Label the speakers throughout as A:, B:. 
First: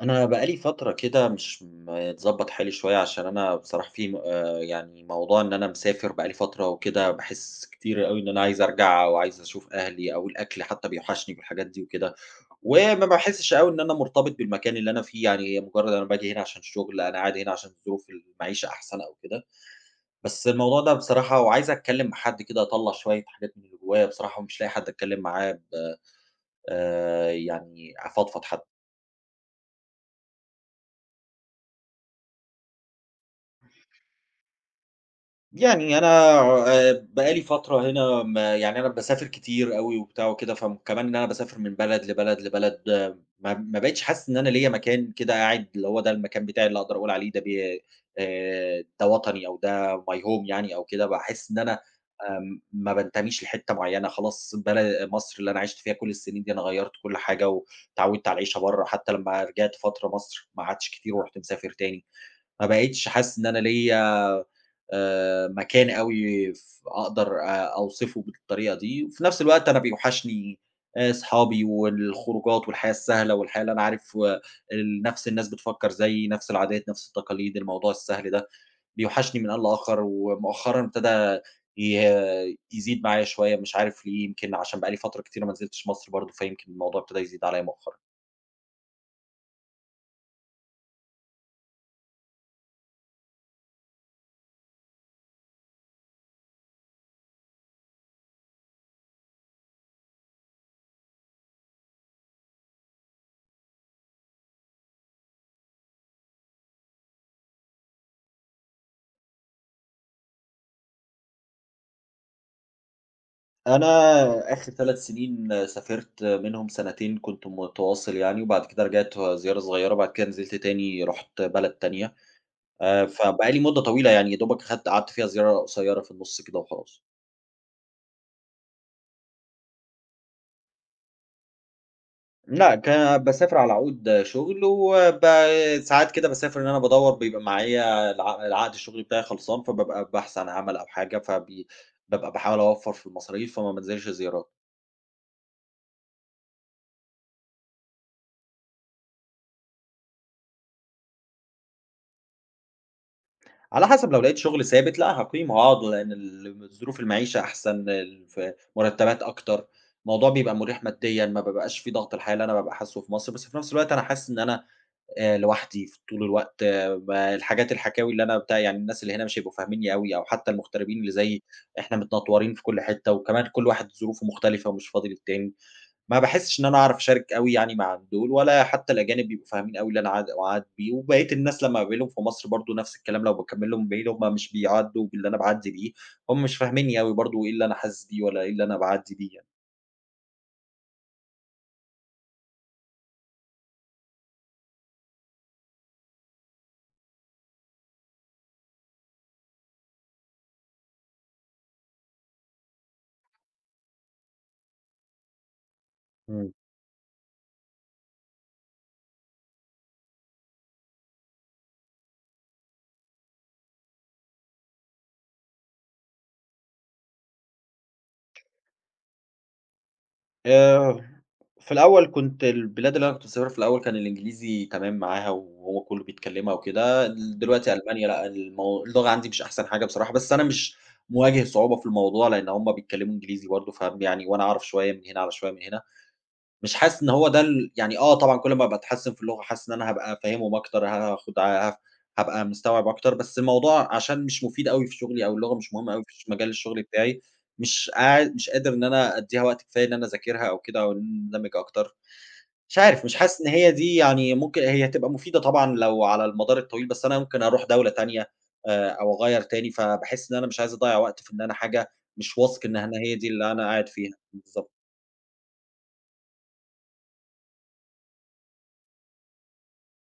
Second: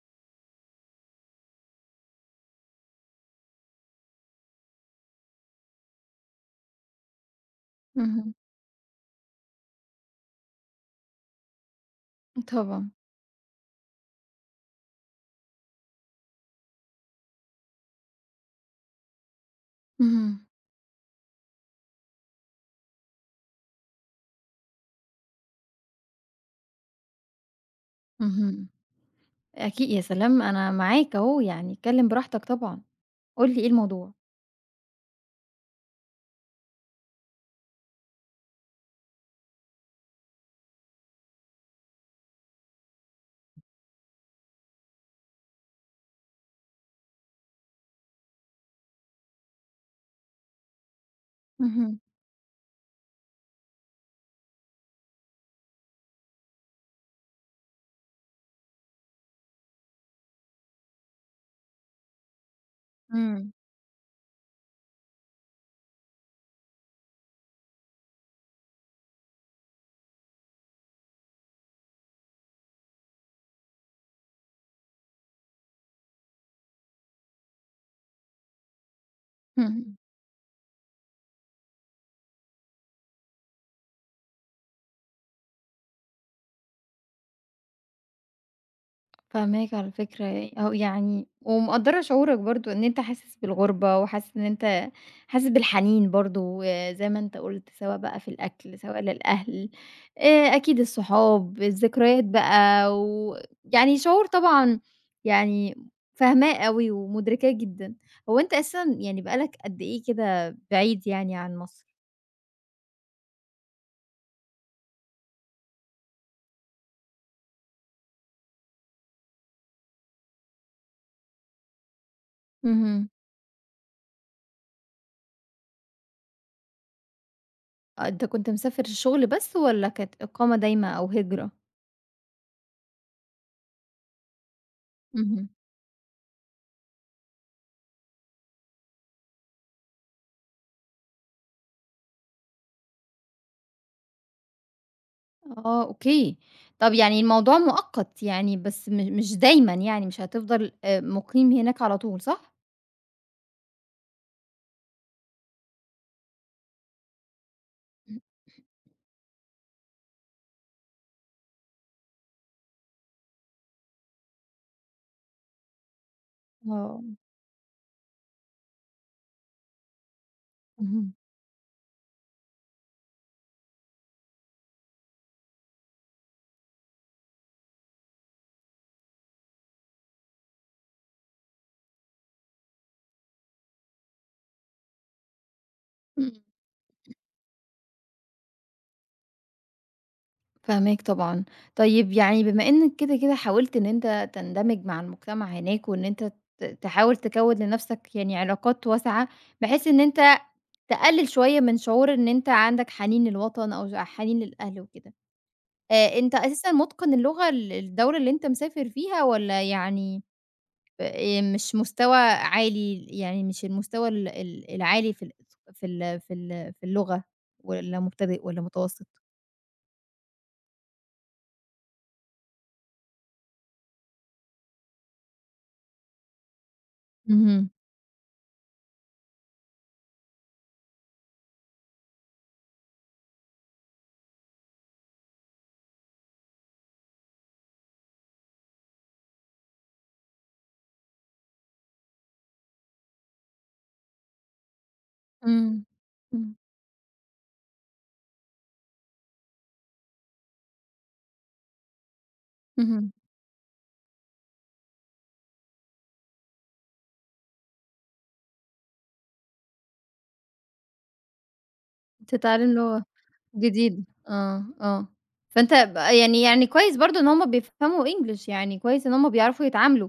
A: أنا بقى لي فترة كده مش متضبّط حالي شوية، عشان أنا بصراحة في م يعني موضوع إن أنا مسافر بقى لي فترة وكده، باحس كتير أوي إن
B: اهم،
A: أنا عايز أرجع وعايز أشوف أهلي أو الأكل حتى بيوحشني والحاجات دي وكده،
B: طبعًا،
A: وما باحسش أوي إن أنا مرتبط بالمكان اللي أنا فيه، يعني مجرّد أنا باجي هنا عشان الشغل، أنا قاعد هنا عشان ظروف المعيشة أحسن أو كده.
B: اهم،
A: بس الموضوع ده بصراحة وعايز أتكلّم مع حد كده أطلّع شوية حاجات من اللي جوايا بصراحة ومش لاقي حد أتكلّم معاه ب يعني أفضفض حتى.
B: اهم، أكيد يا سلام أنا معاك أهو، يعني اتكلم براحتك طبعًا، قُل لي إيه الموضوع؟
A: يعني أنا بقى لي فترة هنا يعني أنا باسافر كتير أوي وبتاع وكده، فكمان إن أنا باسافر من بلد لبلد، ما بقيتش حاسس إن أنا ليّا مكان كده قاعد اللي هو ده المكان بتاعي اللي أقدر أقول عليه ده وطني أو ده my home يعني أو كده، باحس إن أنا
B: اهم،
A: ما بانتميش لحتة معيّنة، خلاص بل مصر اللي أنا عِشت فيها كل السنين دي أنا غيّرت كل حاجة واتعوّدت على العيشة برّه، حتى لمّا رجعت فترة مصر ما قعدتش كتير ورُحت مسافر تاني. ما بقيتش حاسس إن
B: إمم،
A: أنا ليّا مكان أوي أقدر أوصفه بالطريقة دي، وفي نفس الوقت أنا بيوحشني صحابي والخروجات والحياة السهلة والحياة اللي أنا عارف، نفس الناس بتفكّر زيي، نفس العادات، نفس التقاليد، الموضوع السهل ده، بيوحشني من آن
B: اهم.
A: لآخر، ومؤخرًا ابتدى يزيد معايا شوية مش عارف ليه، يمكن عشان بقى لي فترة كتيرة ما نزلتش مصر برضه، فيمكن الموضوع ابتدى يزيد عليّا مؤخرًا.
B: فاهماك على فكرة، أو يعني ومقدّرة شعورك برضه إن أنت حاسس بالغُربة وحاسس إن أنت حاسس بالحنين برضه زي ما أنت قُلت، سواء بقى في الأكل، سواء للأهل، أكيد الصحاب، الذكريات بقى ويعني شعور طبعًا يعني فاهماه أوي ومُدركاه جدًا. هو أنت أساسًا يعني بقى لك قد إيه كده بعيد يعني عن مصر؟
A: أنا آخر 3 سنين سافرت منهم سنتين كنت متواصل يعني، وبعد كده رجعت زيارة صغيرة، وبعد كده نزلت تاني رُحت بلد تانية،
B: اهم.
A: فبقى لي مدة طويلة يعني يا دوبك خدت قعدت فيها زيارة قصيرة في النُص كده وخلاص.
B: أنت كنت مسافر الشغل بس والّا كانت إقامة دايمة أو هجرة؟
A: لأ، باسافر على عقود شغل،
B: اهم.
A: ساعات كده باسافر إن أنا بادوّر بيبقى معايا العقد الشغل بتاعي خلصان، فبابقى باحث عن عمل أو حاجة، بابقى باحاول أوفّر في المصاريف، فما بانزلش زيارات.
B: آه أوكي. طب يعني الموضوع مؤقت يعني بس مش دايمًا يعني مش هتفضل مُقيم هناك على طول صح؟
A: على حسب لو لقيت شغل ثابت لأ هاقيم هاقعد لأن ظروف المعيشة أحسن، ال ف مرتبات أكتر، الموضوع بيبقى مريح ماديًا، ما بابقاش في ضغط الحياة اللي أنا بابقى حاسُّه في مصر، بس في نفس الوقت أنا حاسس إن أنا لوحدي طول الوقت،
B: آه.
A: الحاجات الحكاوي اللي أنا بتاع يعني الناس اللي هنا مش هيبقوا فاهمينّي أوي أو حتى المغتربين اللي
B: اهم.
A: زيي، إحنا متنطورين في كل حتة وكمان كل واحد ظروفه مختلفة ومش فاضي للتاني. ما باحسّش إن أنا أعرف أشارك أوي يعني مع دول، ولا حتّى الأجانب بيبقوا فاهمين أوي اللي أنا عاد باعدّي بيه، وبقية الناس لمّا باقابلهم في مصر برضه نفْس الكلام لو باكمّل لهم الباقيين هم مش بيعدّوا باللي أنا باعدّي بيه،
B: إمم.
A: هم مش فاهمينّي أوي برضه إيه اللي أنا حاسس بيه ولا إيه اللي أنا باعدّي بيه يعني.
B: فاهماك طبعًا. طيب يعني بما إنّك كده، حاولت إن أنت تندمج مع المجتمع هناك وإن أنت تحاول تكوّن لنَفْسك يعني علاقات واسعة بحيث إن أنت تقلِّل شوية من شعور إن أنت عندك حنين للوطن أو حنين للأهل وكده. أنت
A: إمم.
B: أساسًا مُتقِن اللغة الدولة اللي أنت مسافر فيها والّا يعني ف مش مستوى عالي، يعني مش المستوى ال ال العالي في اللغة والّا مبتدئ والّا متوسط؟
A: آآ في الأول كنت البلاد اللي أنا كنت مسافرها في الأول كان الإنجليزي تمام معاها وهو كلّه بيتكلّمها وكده،
B: اهم.
A: دلوقتي ألمانيا لأ، اللغة عندي مش أحسن حاجة بصراحة، بس أنا مش مواجه صعوبة في الموضوع لإن هم بيتكلّموا إنجليزي برضه يعني وأنا أعرف شوية من هنا على شوية من هنا. مش حاسس إن هو ده يعني آه طبعًا كل ما باتحسّن في اللغة حاسس إن أنا هابقى فاهمهم أكتر، هاخد ه هابقى مستوعب أكتر، بس الموضوع عشان مش مفيد أوي في شغلي أو اللغة مش
B: إمم.
A: مهمة أوي في مجال
B: إمم.
A: الشغل بتاعي، مش قادر إن أنا أدّيها وقت كفاية إن أنا أذاكرها أو كده أو إن أنا أندمج أكتر، مش عارف
B: اهم.
A: مش حاسس إن هي دي يعني ممكن هي هتبقى مفيدة طبعًا لو على المدار الطويل، بس أنا ممكن أروح دولة تانية أو أغيّر تاني، فباحس إن أنا مش عايز أضيّع وقت في إن أنا حاجة مش واثق
B: تتعلم
A: إن أنا
B: لغة
A: هي دي اللي أنا قاعد
B: جديدة.
A: فيها.
B: آه،
A: بالضبط.
B: آه. فأنت يعني كويس برضه إن هُم بيفهموا English، يعني كويس إن هُم بيعرفوا يتعاملوا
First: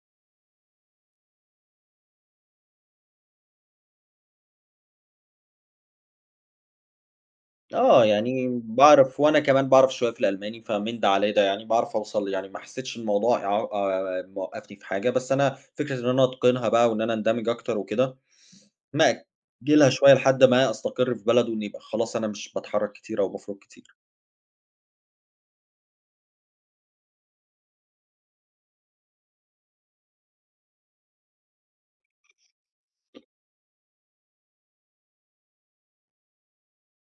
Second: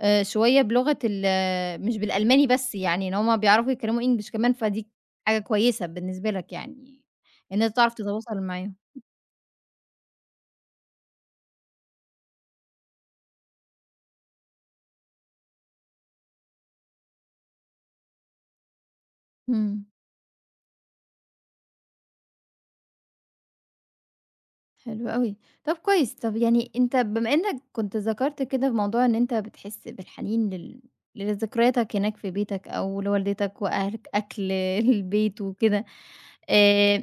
B: شوية بلغة مش بالألماني بس يعني، إن هُم بيعرفوا يتكلموا English كمان، فدي حاجة كويسة بالنسبة لك يعني، إن أنت تعرف
A: آه،
B: تتواصل
A: يعني
B: معاهم.
A: باعرف وأنا كمان باعرف شوية في الألماني، فمن ده على ده يعني باعرف أوصل يعني ما حسيتش الموضوع يع موقّفني في حاجة، بس أنا فكرة إن أنا أتقنها بقى وإن أنا أندمج أكتر وكده،
B: إمم.
A: مأجّلها شوية لحد ما أستقر في بلد وإني يبقى خلاص أنا مش باتحرّك كتير أو بافرُك كتير.
B: حلو أوي. طب كويس، طب يعني أنت بما إنك كنت ذكرت كده في موضوع إن أنت بتحس بالحنين لذكرياتك هناك في بيتك أو لوالدتك وأهلك، أكل البيت وكده، آآ،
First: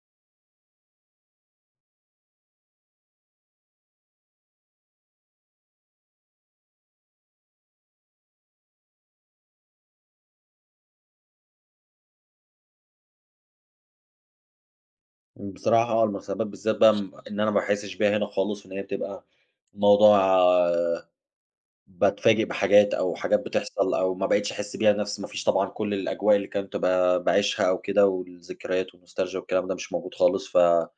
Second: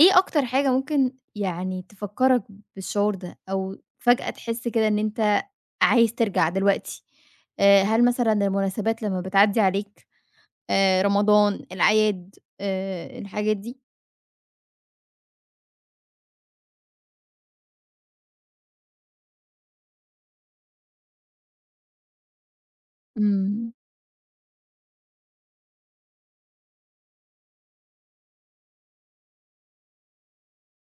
B: إيه أكتر حاجة ممكن يعني تفكّرك بالشعور ده، أو فجأة تحس كده إن أنت عايز ترجع دلوقتي؟ هل مثلًا المناسبات لمّا بتعدّي عليك، رمضان، الأعياد، الحاجات دي؟
A: بصراحة آه، المرتبات بالذات بقى إن أنا ما باحسّش بيها هنا خالص وإن هي بتبقى موضوع باتفاجئ بحاجات أو حاجات
B: إمم،
A: بتحصل أو ما بقيتش أحس بيها نفس ما فيش طبعًا كل الأجواء اللي كنت باعيشها أو كده، والذكريات والنوستالجيا والكلام ده مش موجود خالص، فلأ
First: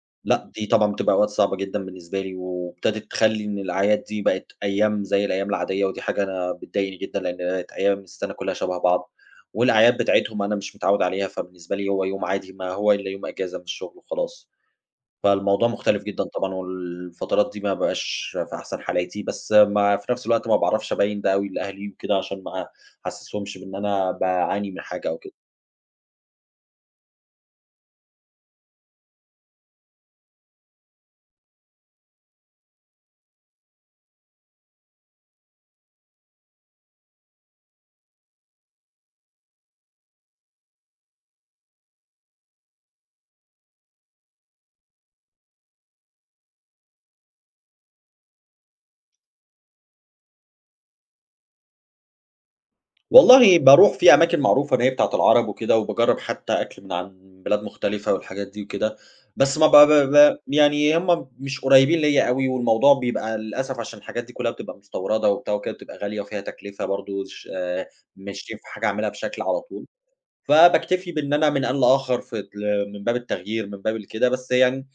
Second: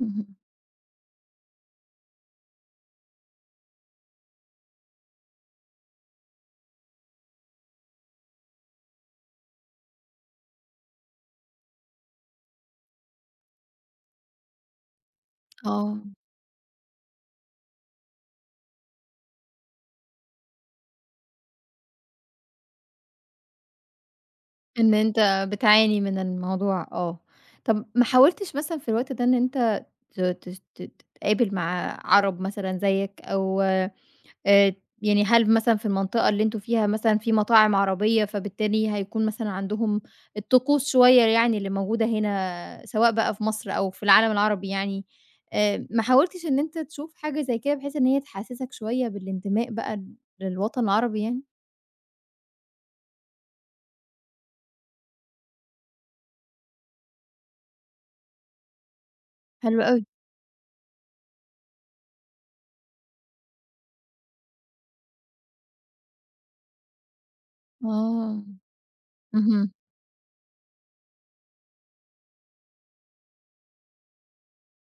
B: اهم،
A: دي طبعًا بتبقى أوقات صعبة جدًا بالنسبة لي، وابتدت تخلّي إن الأعياد دي بقت أيام زي الأيام العادية، ودي حاجة أنا بتضايقني جدًا لأن بقت أيام السنة كلها شبه بعض، والأعياد بتاعتهم أنا مش متعود عليها، فبالنسبة لي هو يوم عادي ما هو إلا يوم إجازة من الشغل وخلاص. فالموضوع
B: آه.
A: مختلف جدًا طبعًا، والفترات دي ما بابقاش في أحسن حالاتي، بس ما في نفس الوقت ما باعرفش أبيّن ده أوي لأهلي وكده عشان ما أحسسهمش بإن أنا باعاني من
B: إن
A: حاجة أو كده.
B: أنت بتعاني من الموضوع آه. طَب ما حاولتش مثلًا في الوقت ده إن أنت ت تش ت تتقابل مع عرب مثلًا زيّك أو يعني هل مثلًا في المنطقة اللي أنتم فيها مثلًا في مطاعم عربية، فبالتالي هيكون مثلًا عندهم الطقوس شوية يعني اللي موجودة هنا سواء بقى في مصر أو في العالم العربي يعني، ما حاولتش إن أنت تشوف حاجة زي كده بحيث إن هي تحسّسك شوية بالانتماء بقى للوطن العربي يعني؟
A: والله باروح في أماكن معروفة إن هي بتاعة العرب وكده، وباجرّب حتى أكل من عن بلاد مختلفة والحاجات دي وكده، بس ما ب
B: حلو أوي.
A: ب ب يعني هم مش قريبين ليّا أوي، والموضوع بيبقى للأسف عشان الحاجات دي كلها بتبقى مستوردة وبتاع وكده، بتبقى غالية وفيها تكلفة برضه
B: آه.
A: مش ينفع حاجة أعملها بشكل على
B: اهم.
A: طول. فباكتفي بإن أنا من آن لآخر في من باب التغيير، من باب الكده، بس يعني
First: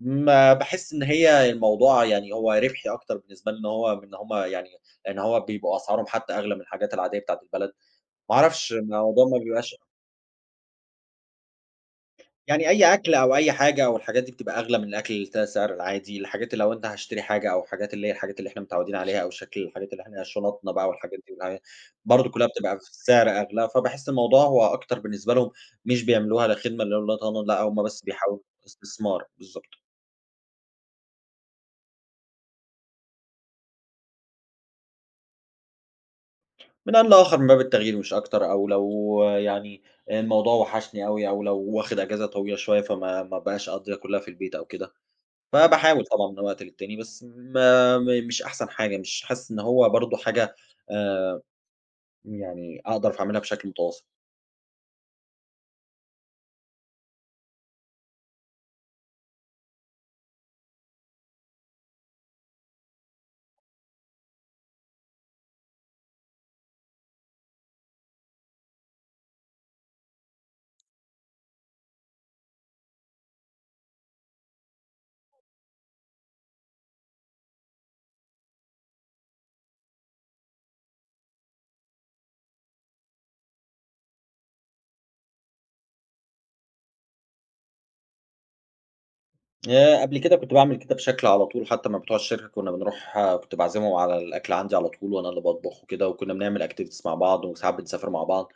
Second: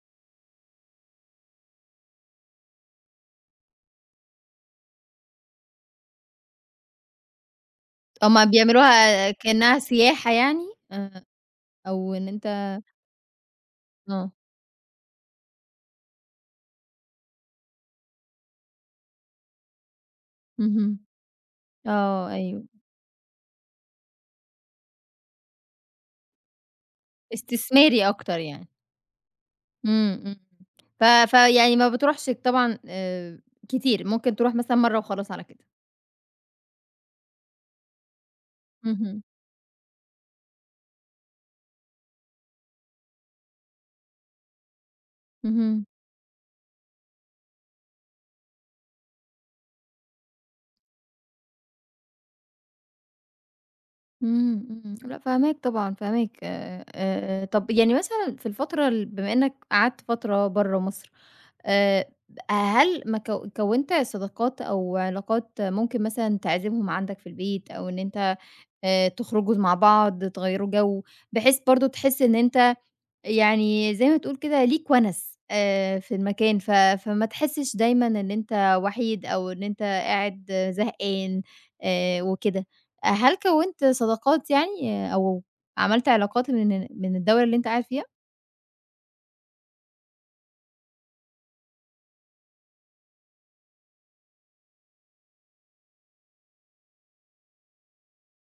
A: ما باحس إن هي الموضوع يعني هو ربحي أكتر بالنسبة لي إن هو من إن هم يعني لإن هو بيبقوا أسعارهم حتى أغلى من الحاجات العادية بتاعة البلد، ما
B: هُم
A: أعرفش الموضوع
B: بيعملوها
A: ما بيبقاش
B: كأنها سياحة يعني آآ، أو إن
A: يعني
B: أنت
A: أي أكل أو أي حاجة أو الحاجات
B: آه،
A: دي بتبقى أغلى من الأكل اللي ده سعر العادي، الحاجات اللي لو أنت هاشتري حاجة أو حاجات اللي هي الحاجات اللي إحنا متعودين عليها أو شكل الحاجات اللي إحنا شنطنا بقى
B: اهم،
A: والحاجات دي والحاجات
B: آه
A: برضه كلّها
B: أيوه،
A: بتبقى في سعر أغلى، فباحس الموضوع هو أكتر بالنسبة لهم مش بيعملوها لا خدمة لولا طبعًا لأ هُم بس
B: استثماري أكتر
A: بيحاولوا
B: يعني،
A: استثمار، بالضبط.
B: إمم، إمم، ف فيعني ما بتروحش طبعًا كتير، ممكن تروح مثلًا مرّة وخلاص على كده،
A: من آن لآخر من باب التغيير مش أكتر، أو
B: اهم،
A: لو يعني الموضوع وحشني أوي أو لو واخد أجازة طويلة شوية فما ما بقاش أقضيها كلّها في البيت أو كده.
B: اهم،
A: فباحاول طبعًا من وقت للتاني، بس ما م مش أحسن حاجة، مش حاسس إن هو برضه حاجة آآ، يعني أقدر أعملها بشكل متواصل.
B: إمم، إمم، لأ فاهماك طبعًا، فاهماك طب يعني مثلًا في الفترة بما إنك قعدت فترة برّه مصر آآ، هل ما كوّنت صداقات أو علاقات ممكن مثلًا تعزمهم عندك في البيت أو إن أنت تخرجوا مع بعض تغيّروا جو، بحيث برضه تحس إن أنت يعني زي ما تقول كده ليك وَنَس في المكان فما تحسّش دايمًا إن أنت وحيد أو إن أنت قاعد زهقان وكده. هل كوّنت صداقات يعني آه، أو عملت علاقات من الدولة اللي أنت قاعد فيها؟
A: قبل كده كنت باعمل كده بشكل على طول، حتى مع بتوع الشركة كنا بنروح، كنت باعزمهم على الأكل عندي على طول وأنا اللي باطبخ وكده، وكنا بنعمل activities مع بعض، وساعات بنسافر مع بعض.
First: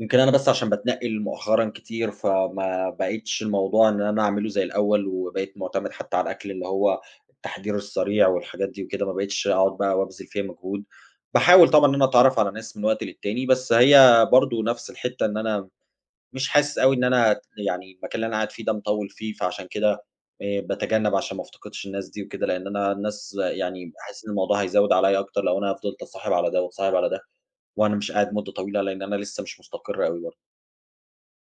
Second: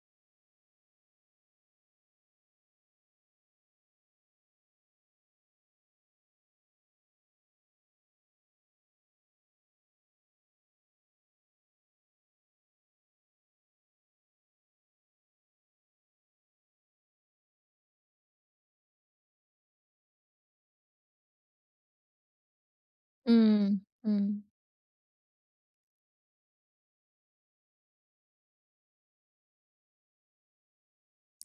A: يمكن أنا بس عشان باتنقل مؤخرًا كتير، فما بقيتش الموضوع إن أنا أعمله زي الأول، وبقيت معتمد حتى على الأكل اللي هو التحضير السريع والحاجات دي وكده، ما بقيتش أقعد بقى وأبذل فيها مجهود. باحاول طبعًا إن أنا أتعرّف على ناس من وقت للتاني، بس هي برضه نفس الحتّة إن أنا مش حاسس أوي إن أنا يعني المكان اللي أنا قاعد فيه ده مطوّل فيه، فعشان كده باتجنّب عشان ما افتقدش الناس دي وكده، لإن أنا الناس
B: إمم،
A: يعني باحس إن
B: إمم.
A: الموضوع هيزوّد عليّا أكتر لو أنا فضلت أتصاحب على ده وأتصاحب على ده، وأنا مش قاعد مدة طويلة، لإن أنا لسه مش مستقر أوي برضه.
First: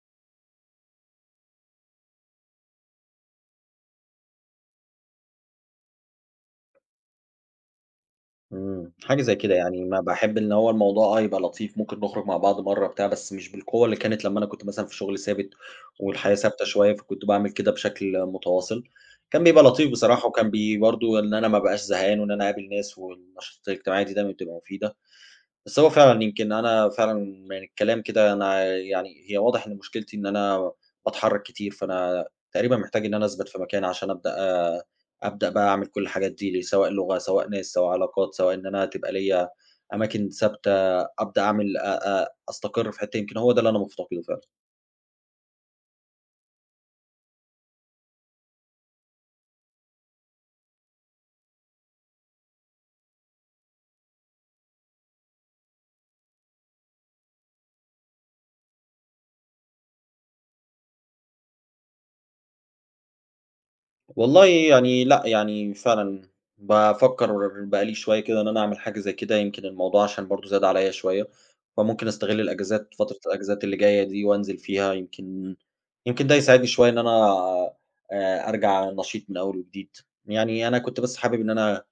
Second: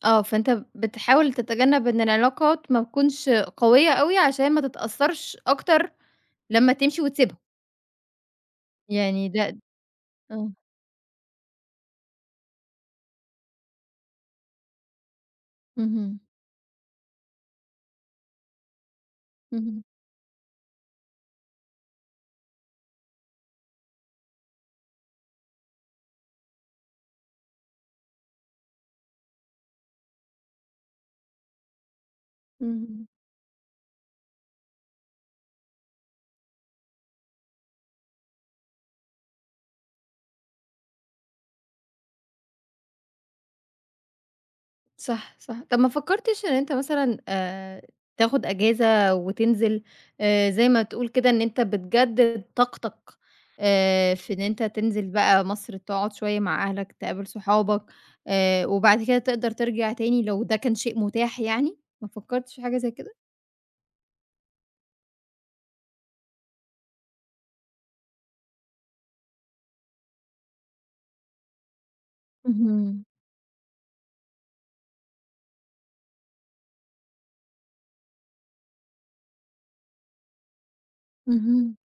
B: آه، فأنت بتحاول تتجنب إن العلاقات ما تكونش قوية أوي، عشان ما تتأثّرش أكتر لمّا تمشي وتسيبها،
A: حاجة
B: يعني
A: زي كده
B: ده
A: يعني ما باحب
B: آه،
A: إن هو الموضوع، يبقى لطيف ممكن نخرج مع بعض مرّة بتاع، بس مش بالقوة اللي كانت لمّا أنا كنت مثلًا في شغل ثابت،
B: اهم،
A: والحياة ثابتة شوية، فكنت باعمل كده بشكل متواصل، كان بيبقى
B: اهم،
A: لطيف بصراحة، وكان برضه إن أنا ما ابقاش زهقان، وإن أنا اقابل ناس، والنشاطات الاجتماعية دي دايمًا بتبقى مفيدة. بس هو فعلًا يمكن أنا فعلًا من الكلام كده أنا يعني هي واضح إن مشكلتي إن أنا باتحرّك كتير، فأنا تقريبًا
B: اهم،
A: محتاج إن أنا أثبت في مكان عشان أ- أبدأ بقى أعمل كل الحاجات دي، لي، سواء لغة، سواء ناس، سواء علاقات، سواء إن أنا تبقى ليّا أماكن ثابتة، أبدأ أعمل أ أ أستقر في حتّة، يمكن هو ده اللي أنا مفتقده فعلًا.
B: صح، صح. طَب ما فكّرتش إن أنت مثلًا تاخد إجازة وتنزل زي ما تقول كده إن أنت بتجدد طاقتك في إن أنت تنزل بقى مصر، تقعد شوية مع أهلك، تقابل صحابك وبعد كده تقدر ترجع تاني لو ده كان شيء متاح يعني، ما فكّرتش في حاجة زي كده؟
A: والله يعني لأ، يعني فعلًا بافكّر بقى لي شوية كده إن أنا أعمل حاجة زي كده، يمكن الموضوع عشان برضه زاد عليَّ شوية، فممكن أستغل الأجازات
B: اهم،
A: فترة الأجازات اللي جاية دي وأنزل فيها يمكن ده يساعدني شوية إن أنا أرجع نشيط من أول وجديد. يعني أنا كنت بس حابب إن
B: اهم.
A: أنا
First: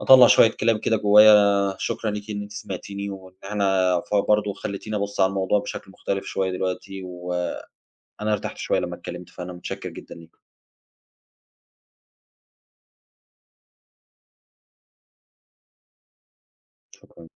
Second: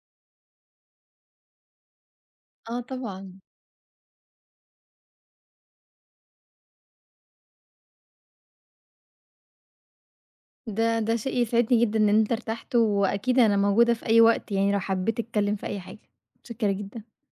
A: أطلّع شوية كلام كده جوايا، شكرًا ليكِ إن أنتِ
B: آه
A: سمعتيني وإن
B: طبعًا،
A: إحنا برضه خلّيتيني أبُص على الموضوع بشكل مختلف شوية دلوقتي، وأنا ارتحت شوية لمّا اتكلمت، فأنا متشكر جدًا ليكِ.
B: ده شيء يسعدني جدًا إن أنت ارتحت، وأكيد أنا موجودة في أي وقت يعني لو حبيت تتكلم في أي حاجة، متشكرة جدًا.
A: شكرًا.